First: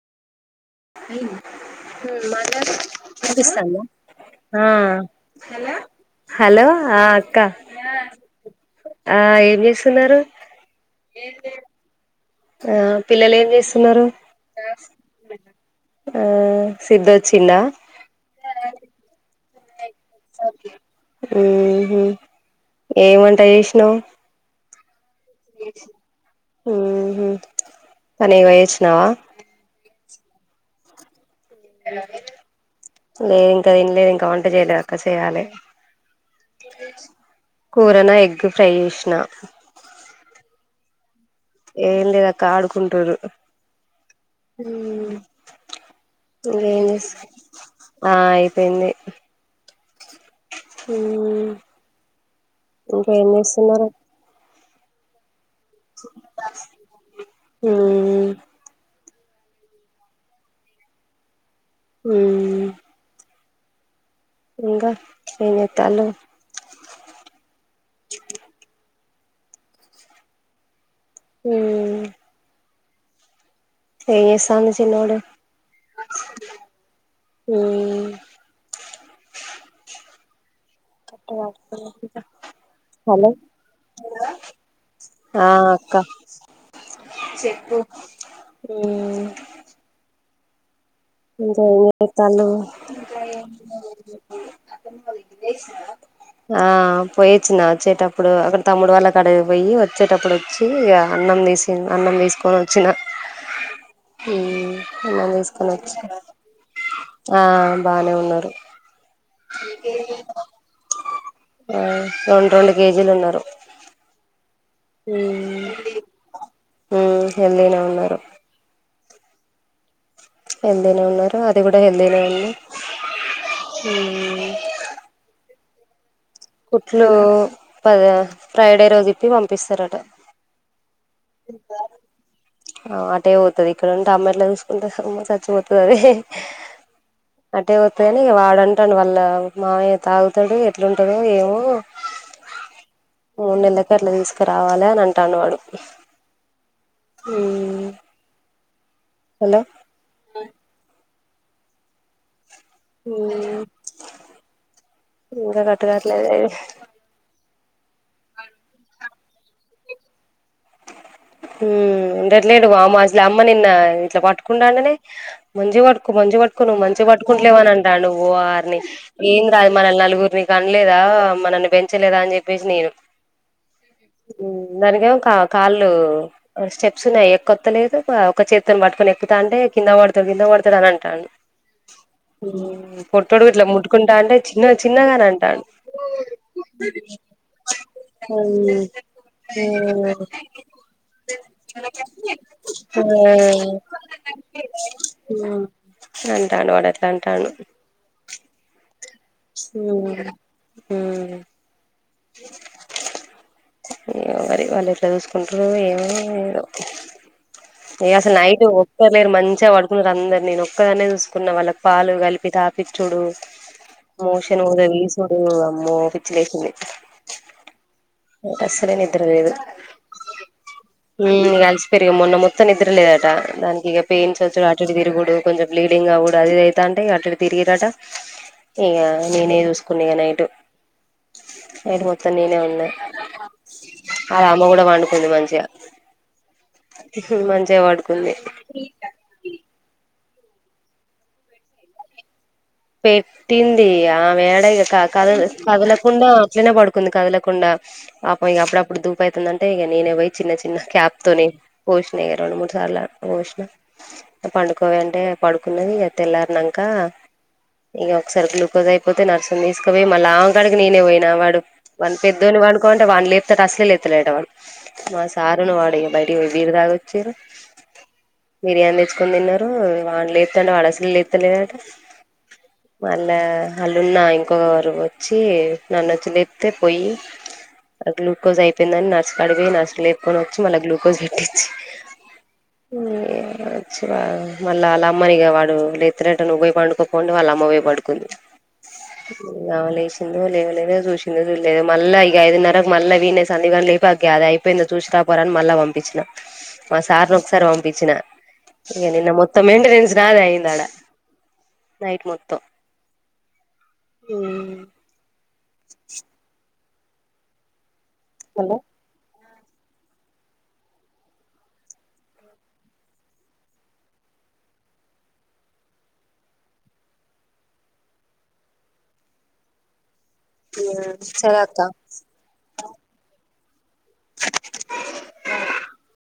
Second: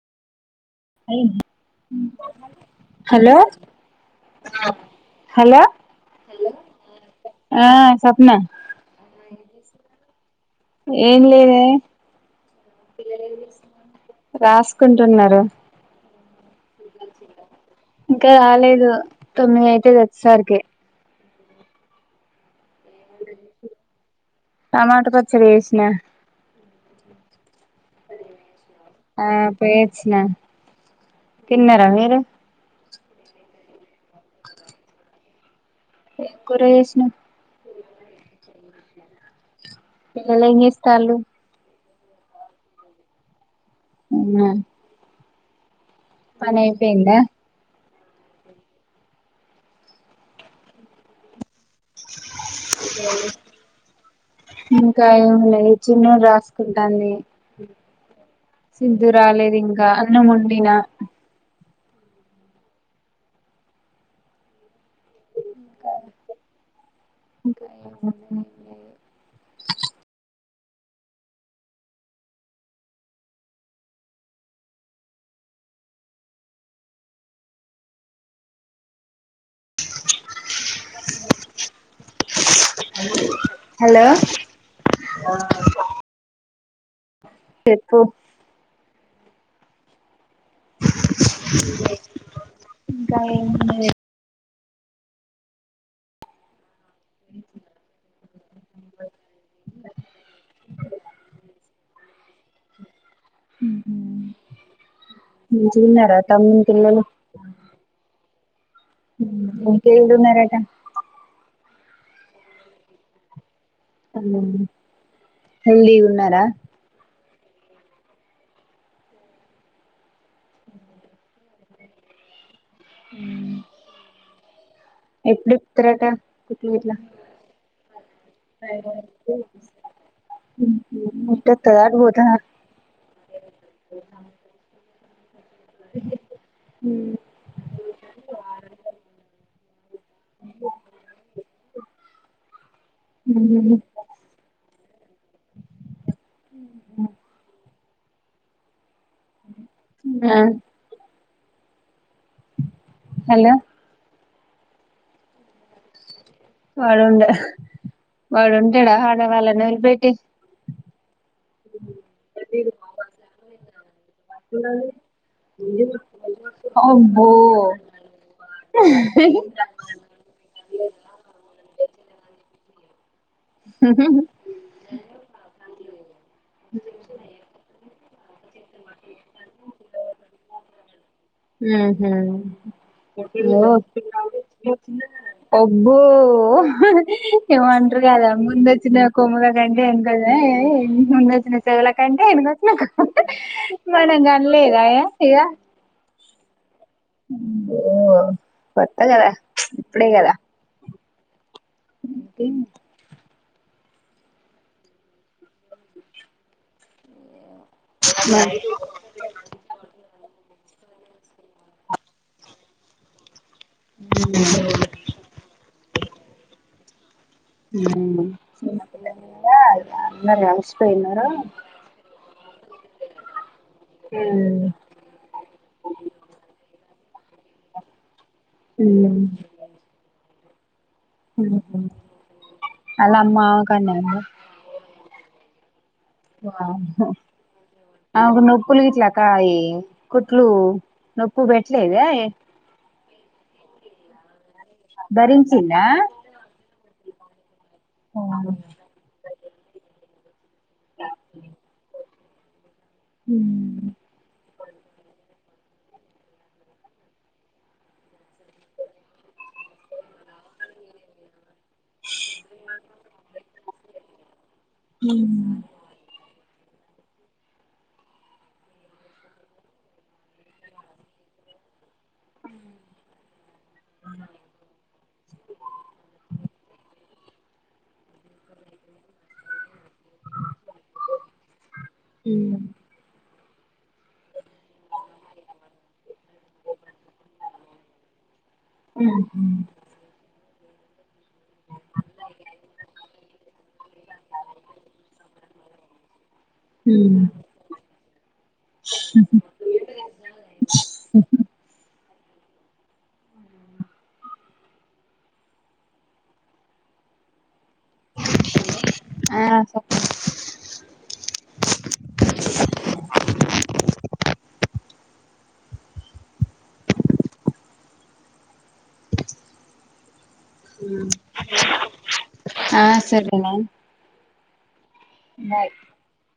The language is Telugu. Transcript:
హలో హలో హలో ఆ అక్క ఆ సప్న ఆ ఏం చేస్తున్నారు ఏన్ లేదె ఆ పిల్లలు ఏం చేస్తున్నారు రాసుకుంటున్నారు ఆ సిద్ధు వచ్చిండా ఇంకా రాలేదు తొమ్మిదయితది వచ్చేసరికె ఆ ఏమ్ వంట చేసినవ్ టమాటో సురేష్ణ [inaudible] ఆ హ్ పనికి పోయి వచ్చినవా వచిన తిన్నరా మీరు లేదు ఇంకా తిన లేదు ఇంకా వంట చేయలేదు అక్క చెయాలి ఏం కూర చేసినవ్ కూరన ఎగ్ ఫ్రై చేసిన పిల్లలేం చేస్తాళ్లు ఏం లేదు అక్క ఆడుకుంటుర్రు అవునా హ్మ్ పని అయిపోయిందా నువ్వేంచేస్తునవ్ ఆ అయిపోయింది హ్మ్ ఇంకా ఏం చేస్తున్నరు ఇంకా ఏం లే చిన్నోడు రాసుకుంటాంది హ్మ్ ఇందు రాలేదు ఇంకా అన్నమొండిన హ్మ్ ఇంకా ఏం చెత్తాళ్ళు హుహ్మ్ హ్మ్ ఏం చేస్తాండు చిన్నోడు హ్మ్ హలో హలో హలో ఆ అక్క చెప్పు హ్మ్ ఇంకా ఏం చెత్తాలు ఇంకా ఏం లేదు ఏమున్నది ఆ పోయిచ్చిన వచ్చేటప్పుడు అక్కడ తమ్ముడు వాళ్ళకాడికి పోయి వచ్చేటప్పుడు వచ్చి ఇగ అన్నం తీసి అన్నం తీసుకొని వచ్చిన హ్మ్ అన్నం తీసుకొని వ మంచిగున్నారా తమ్ముని పిల్లలు ఆ బానే ఉన్నారు ఇంకేడున్నరట ఆ రెండు రెండు కేజీలు ఉన్నారు హ్మ్ హెల్దీగ ఉన్నరా హెల్దీగనే ఉన్నరు హెల్దీనే ఉన్నారు అది కూడా హెల్దీనే ఉంది హ్మ్ ఎప్పుడిప్పుతరట కుట్లు గిట్ల పద ఫ్రైడే రోజు ఇప్పి పంపిస్తారట మట్ట తదారు పోత ఆ అటే పోతది ఇక్కడ ఉంటే అమ్మ ఎట్ల చూసుకుంటది స చ్చిపోతుంది అది అట్టే పోతుందిని వాడుంటాడు వాళ్ళ మామయ తాగుతాడు ఎట్లాంటందో ఏమో మూడు నెలలకి అట్లా తీసుకురావాలి లా అంటాడు వాడు ఉ ఆ హలో హ ఇకా కట్గా వాడుండా వాడుంటడా హడ వాళ్ళనే వె పెటి అంట అట్లేడు అసలే అమ్మ నిన్న ఇట్లా పట్టుకుంటాండని మంచిగా పట్టుకో మంచి పట్టుకో నువ్వు మంచిగా అబ్బో పట్టుకుంటలేవ అని అంటా నువ్వు వారిని ఏం రాదు మనల్ని నలుగురిని కనలేదా మనల్ని పెంచలేదా అని చెప్పేసి నేను ననకే కా కాలు లో ఆ స్టెప్స్ ఉన్నాయి ఎక్కాఅత్తలేదు ప ఒక చెప్ పటుకని ఎక్కుతానటే కింద పడుతరు కింద పడుతరు తరన్ అంటాను ఇట్లా ఉహు ముట్టుకుంటా అంటే చిన్న చిన్నగాని అంటాండు ఒబ్బు ఏమంటారు కదా ముందు హ్మ్ వచ్చిన కొమ్ముగా కంటే ఏం హ్మ్ కదా ముందు వచ్చిన సవుల కంటే ఎనుక వచ్చిన ఆ మనం కనలేదఇగా రంటను వాడ ఓ కొత్త కదా ఇప్పుడే కదా ఉ కిమ్ ఏమో మరి వాళ్ళు ఎట్లా చూసుకుంటారు ఏమో ఏదో ఇగ అసలు నైట్ ఒక్కర్లేరు మంచిగా పడుకున్నారు అందరు నేను చక్కగానే చూసుకున్న వాళ్ళకి పాలు కలిపి తాపిచ్చుడు మోషన్ పోతే తీసుడు అమ్మో పిచ్చి లేసింది అసలే నిద్ర పిల్లలు లేదు కదా అందరు అలసిపోయినారు అలిసిపోయిన మొన్న మొత్తం నిద్ర లేదట దానికి ఇక పెయిన్స్ వచ్చడు అటు ఇటు తిరగుడు కొంచెం బ్లీడింగ్ అవ్వడు అది ఇది అయ్యితాంది ఇగ అటు ఇటు తిరిగి అట ఇగ ఉమ్ నేనే చూసుకున్న ఇగ నైటు హ నైట్ మొత్తం నేనే ఉన్నా కన్నా అల్ల అమ్మ కూడా వండు కొద్ది మంచిగా మంచిగా పడుకుంది ఆమెకు నొప్పులు గుట్లా కాయి కుట్లు నొప్పు పెట్టలేద ఏ పెట్టింది ఆ మే ఇగ కదు భరించిందా కదలకుండా అట్లనే పడు కొన్ని కదలకుండా పాప ఇక అప్పుడప్పుడు దూప ఐతుంది అంటే ఇగ నేనే పోయ్ చిన్న చిన్న క్యాప్తోనే పోస్ నే రొండు మూడు తలకు పోషినా పండుకోవె అంటే పడుకున్నది ఇగ తెల్లారనంక ఇగ ఒకసారి గ్లూకోజ్ అయిపోతే నర్సని తీసుకపోయి మల్ల ఆమె గాడికి నేనే పోయినా వాడు వాని పెద్దోని వంనుకో అంటే వాన్ని లేప్తాతత అస్సలే లేత్తలేట వడు, మా సారును వాడు ఇగ బయటకు పోయ్ బీరు తాగి వచ్చిర్రు, బిర్యానీ తెచ్చుకున్ తిన్నరు, ఇ వాన్ని లేపుతాంటే వాడు అసలే లేత్తలేడట. మళ్ళా అళున్నా ఇంకొవర్ వచ్చి నన్నొచ్చి లేప్తే పొయ్యి గ్లూకోజ్ అయిపెందని నర్స్ కడికి పోయి నర్స్ లేప్ కొని మల్ల గ్లూకోజ్ ఎక్కిచ్చి, య్ చ్చవ మళ్ళ ఆలమ్మనిగా వాడు లేత్తలేట నువ్ పొయ్ పొండి వాళ్ళమ్మవొయ్ పడుకుంది లేసిందో లే లేదొ చుష్ తినదొ లేదొ మళ్ళా ఇగ ఐదున్నరకు మళ్ళా వీన్నే సందిగాన్ని లేపా అ గాదె అయిపోయిందొ చూసి రాపోరా అన్, మళ్ళా పంపించిన మా సార్ ఒకసారి పంపించిన ఇక నిన్న మొత్తం మెయింటెనెన్స్ నాదె అయింది ఆడ నైట్ మొత్తం. ఉ [inaudible] హలో ఆ సెపు ఆ సర అక్క ఆ [inaudible] నయ్